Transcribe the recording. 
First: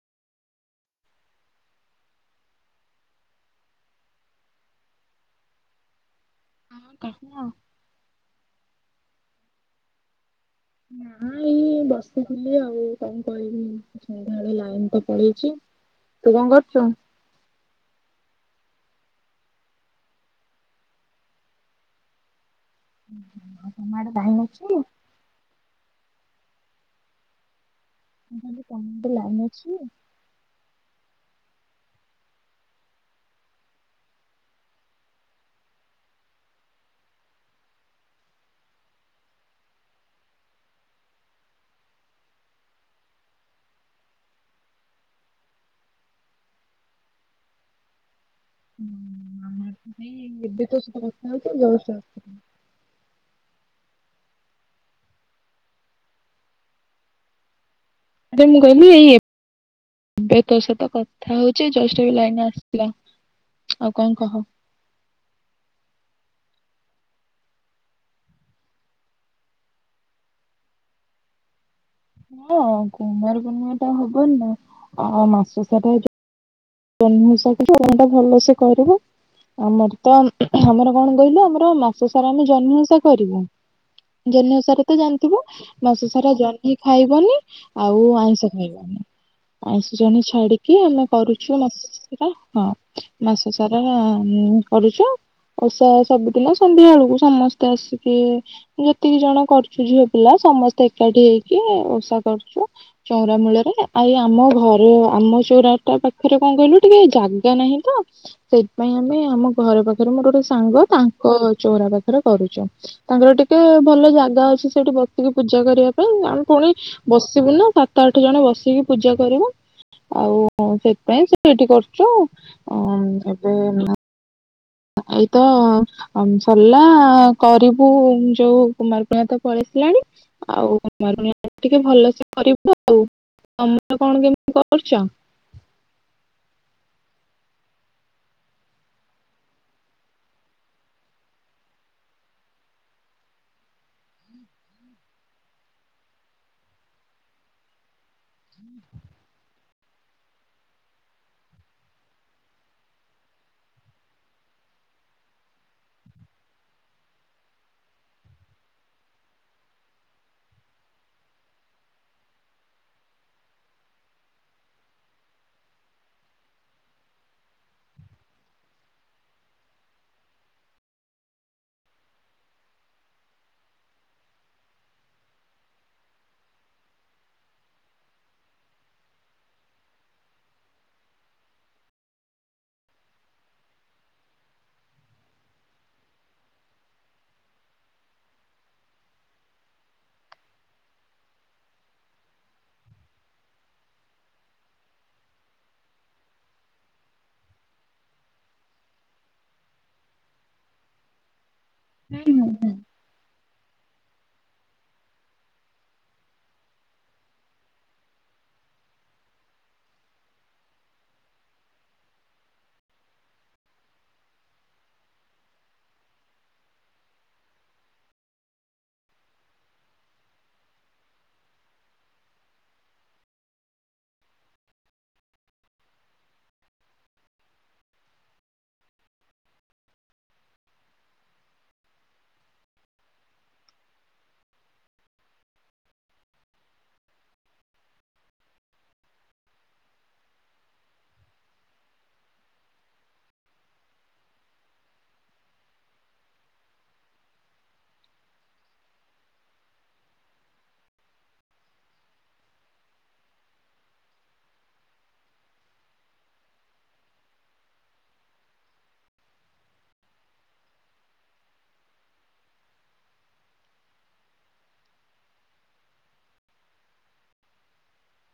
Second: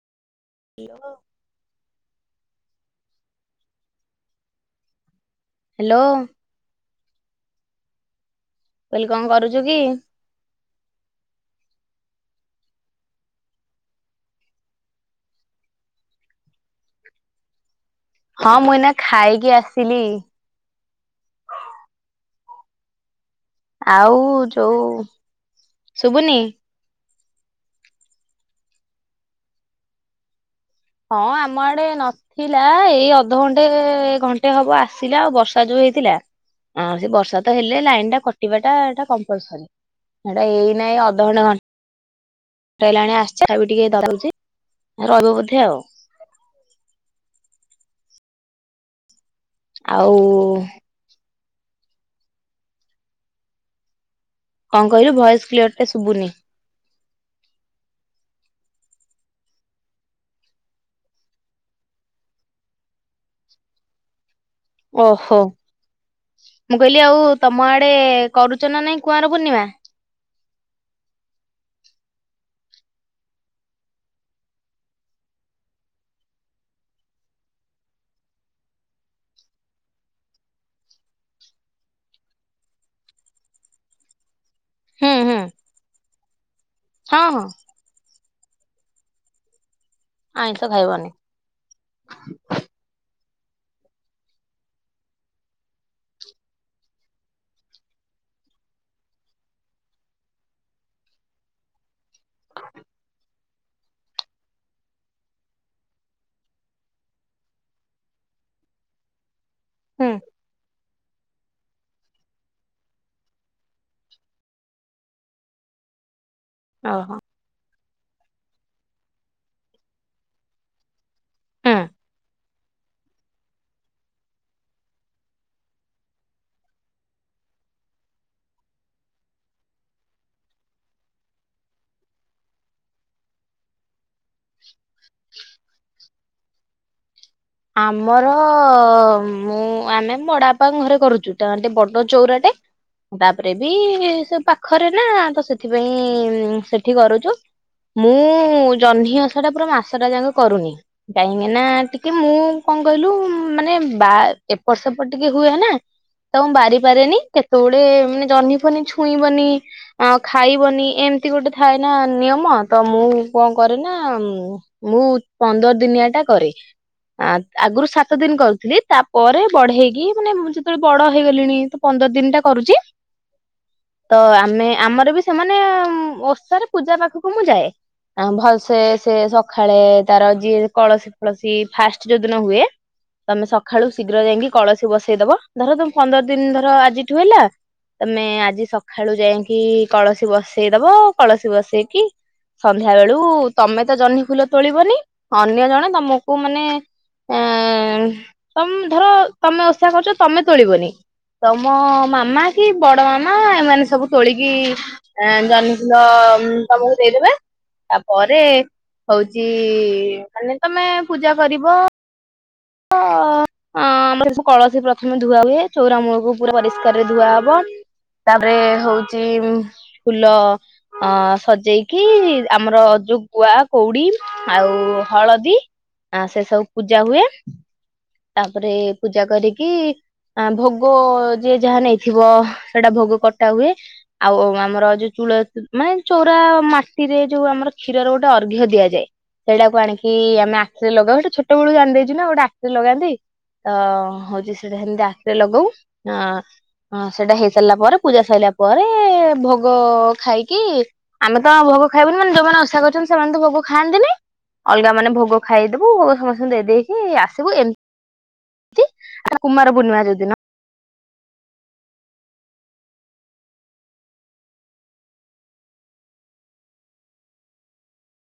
ଆଓ ହ୍ୟାଲୋ। ହଁ କହ। କଣ କରୁଚୁ କି? ନାଇ ବସିଥିଲି ଆଉ କଣ କରିବି ସନ୍ଧ୍ୟାଳେ ଲାଇନ ତ ପଳେଇଛି ତୁ କଣ କରୁଚୁ? ହଁ ମୁଇନା ଖାଇକି ଆସିଲି। ହୁଁ। ଆଉ ଯୋଉ ଶୁଭୁନି ତମ ପଟେ ଲାଇନ୍ ଅଛି? ହଁ ଆମ ଆଡେ ନଥିଲା ଏଇ ଅଧଘଣ୍ଟେ ଘଣ୍ଟେ ହବ ଆସିଲା ଆଉ ବର୍ଷା ଯୋଉ ହେଇଥିଲା ସେ ବର୍ଷା ତ ହେଲ ଲଇନ୍ ଟା କରିବାଟି କମ୍ପଲସରି ଏଆଡେ ହେଇନାଇ ଅଧଘଣ୍ଟେ ଘଣ୍ଟେ ଘଣ୍ଟେ ହେଲାଣି ଆସିଛି ଏବେ ଟିକେ ଦବୁଛି ରହିବ ବୋଧେ ଆଉ। ହୁଁ। ଆଉ ଆଉଛ ଜଷ୍ଟ। କଣ କହିଲୁ ଭଏସ୍ କ୍ଲିୟର ଟା ଶୁଭୁନି। ଆରେ ମୁଁ କହିଲି ଏ ପି ଏବେ ତୋ ସତ କଥା ହଉଚ ଜଷ୍ଟ ବି ଲାଇନ ଆସିଲା ଆଉ କଣ କହ? ଓହୋ। ମୁଁ କହିଲି ଆଉ ତମ ଆଡେ କରୁଛ ନା ନାଇଁ କୁଆଁର ପୂର୍ଣ୍ଣିମା? ହଁ କୁମାର ପୂର୍ଣ୍ଣିମା ଟା ହବନି ମାସ ସାରା ଯୋଉ ଜହ୍ନି ଓଷା ଟା [inaudible] ଭଲରେ କରିବୁ। ଆମର ତ ଊହ୍ନୁ ଆମର କଣ କହିଲୁ ଆମର ମାସ ସାରା ଆମ ଜହ୍ନି ଓଷା କରିବୁ ଜହ୍ନି ଓଷାରେ ତ ହୁଁ ହୁଁ ଜାଣିଥିବୁ ମାସ ସାରା ଜହ୍ନି ହଁ ଖାଇବନି ହଁ ଆଉ ଆଇଁଷ ଖାଇବନି ଆଇଁଷ ଜହ୍ନି ଆଇଁଷ ଛାଡିକି ଆମେ ଖାଇବନି କରୁଛୁ ମାସ ସାରା ହଁ। ମାସ ସାରା ଉ କରୁଛୁ? ଓଷା ସବୁଦିନ ସନ୍ଧ୍ୟା ବେଳକୁ ସମସ୍ତେ ଆସିକି ଇ ଯେତିକି ଜଣ କରୁଛୁ ଝିଅ ପିଲା ସମସ୍ତେ ଏକାଠି ହେଇକି ଓଷା କରୁଛୁ ଚଉରା ମୂଳରେ ଆଇ ଆମ ଘରେ ଆମ ଚଉରାଟା ପାଖ ପାଖରେ କଣ କହିଲୁ ଟିକେ ଜାଗା ନାହିଁ ତ ସେଇଥିପାଇଁ ଆମେ ଆମ ଘର ହୁଁ। ପାଖରେ ମୋର ଗୋଟେ ସାଙ୍ଗ ତାଙ୍କ ଚଉରା ପାଖରେ କରୁଛୁ। ତାଙ୍କର ଟିକେ ଭଲ ଜାଗା ଅଛି ସେଇଠି ବସିକି ପୂଜା କରିବା ସେଇଟୁ ଆମ ପୁଣି ଓହୋ ବସିବୁ ନା ସାତ ଆଠ ଜଣ ବସିକି ପୂଜା କରିବୁ ଆଉ ସେ ପାଇଁ ସେ ଏଇଠି ହୁଁ କରୁଛୁ ଅ ଏବେ ଏଇତ ସରିଲା କରିବୁ ଯୋଉ କୁମାର ପୂର୍ଣ୍ଣିମା ତ ପଳେ ଆସିଲାଣି ଆଉ କୁମାର ପୂର୍ଣ୍ଣିମା ଟିକେ ଭଲସେ କରିବୁ ଆଉ। [unintelligible] କଣ କେମତି କରୁଛ? ଆମର ମୁଁ ଆମେ ବଡ଼ବାପା ଙ୍କ ଘରେ କରୁଛୁ ତାଙ୍କର ବଡ ଚଉରାଟେ ତାପରେ ବି ସେ ପାଖରେ ନା ତ ସେଥିପାଇଁ ସେଠି କରୁଛୁ। ମୁଁ ଜହ୍ନି ଓଷା ଟା ପୁରା ମାସ ଟା ଯାକ କରୁନି କାହିଁକି ନା ଟି କେ ମୁଁ କଣ କହିଲୁ ମାନେ ବା ଏପଟ ସେପଟ ଟିକେ ହୁଏ ନା ତ ମୁଁ ବାରି ପାରେନି କେତେବେଳେ ମାନେ ଜହ୍ନିିଫନି ଛୁଇଁବନି ଆ ଖାଇବନି ଏମିତି ଏମିତି ଗୋଟେ ଥାଏ ନା ନିୟମ ତ ମୁଁ କଣ କରେ ନା ମୁଁ ପନ୍ଦର ଦିନିଆ ଟା କରେ ଆଗରୁ ସାତ ଦିନ କରୁଥିଲି ତାପରେ ବଢେଇକି ମାନେ ଯେତେବେଳେ ବଡ ହେଇଗଲିଣି ପନ୍ଦର ଦିନ ଟା କରୁଛି। ତ ଆମେ ଆମର ବି ସେମାନେ ଓଷାରେ ପୂଜା ପାଖକୁ ମୁଁ ଯାଏ। ଆ ଭଲସେ ସେ ସଖାଳେ ତାର ଯିଏ କଳସୀ ଫଳସୀ ଫାଷ୍ଟ ଯୋଉଦିନ ହୁଏ ତମେ ସକାଳୁ ଶୀଘ୍ର ଯାଇକି କଳସୀ ବସେଇଦବ ଧର ତମେ ପନ୍ଦର ଦିନ ଧର ଆଜିଠୁ ହେଲା ତମେ ଆଜି ସକାଳୁ ଯାଇକି କଳସୀ ବସେଇଦବ କଳସୀ ବସେଇକି ସନ୍ଧ୍ୟା ବେଳୁ ତମେ ତ ଜହ୍ନି ଫୁଲ ତୋଳିବନି ଅନ୍ୟ ଜଣେ ତମ କୁ ମାନେ ଅ- ଏ ତମ ଧର ତମେ ଓଷା କରୁଛ ତମେ ତୋଳିବନି ତମ ମାମା କି ବଡ ମାମା ଏମାନେ ସବୁ ତୋଳିକି ଜହ୍ନି ଫୁଲ ତମକୁ ଦେଇଦେବେ। ତାପରେ ହଉଚି ମାନେ ତମେ ପୂଜା କରିବ। ବ ଅ। ଅ ଆମର କଳସୀ ପ୍ରଥମେ ଧୁଆ ହୁଏ ଚଉର ମୂଳକୁ ପୁରା ପରିଷ୍କାରରେ ଧୁଆ ହବ। ତାପରେ ହଉଚି ଫୁଲ ଅ ସଜେଇକି ଆମର ଯୋଉ ଗୁଆ କୋଉଡି ଆଉ ହଳଦୀ ଆ ସେ ସବୁ ପୂଜା ହୁଏ। ତାପରେ ପୂଜା କରିକି ଆ ଭୋଗ ଯିଏ ଯାହା ନେଇଥିବ ସେଇଟା ଭୋଗ କଟା ହୁଏ ଆଉ ଆମର ଯୋଉ ତୁଳ ମାନେ ଚଉରା ମାଟିରେ ଯୋଉ ଆମର କ୍ଷୀରର ଗୋଟେ ଅର୍ଘ ଦିଆଯାଏ। ସେଇଟାକୁ ଆଣିକି ଆମେ ଆଖିରେ ଲଗାଉ ହେଟା ଛୋଟବେଳୁ ଜାଣି ଦେଇଛୁ ନା ଗୋଟେ ଆଖିରେ ଲଗାନ୍ତି। ଅ ହଉଛି ସେଇଟା ହେମିତି ଆଖିରେ ଲଗଉ ଅ ହଁ ସେଇଟା ହେଇ ସାରିଲା ପରେ ପୂଜା ସାରିଲା ପରେ ଭୋଗ ଖାଇକି ଆମେ ତ ଭୋଗ ଖାଇବନି ମାନେ ଯୋଉମାନେ ଓଷା କରଛନ୍ତି ସେମାନେ ତ ଭୋଗ ଖାଆନ୍ତିନି। ଅଲଗା ମାନେ ଭୋଗ ଖାଇଦବୁ ଭୋଗ ସମସ୍ତଙ୍କୁ ଦେଇେଇକି ଆସିବୁ ଏମତି ଆ କୁମାର ପୂର୍ଣ୍ଣିମା ଯଉଦିନ।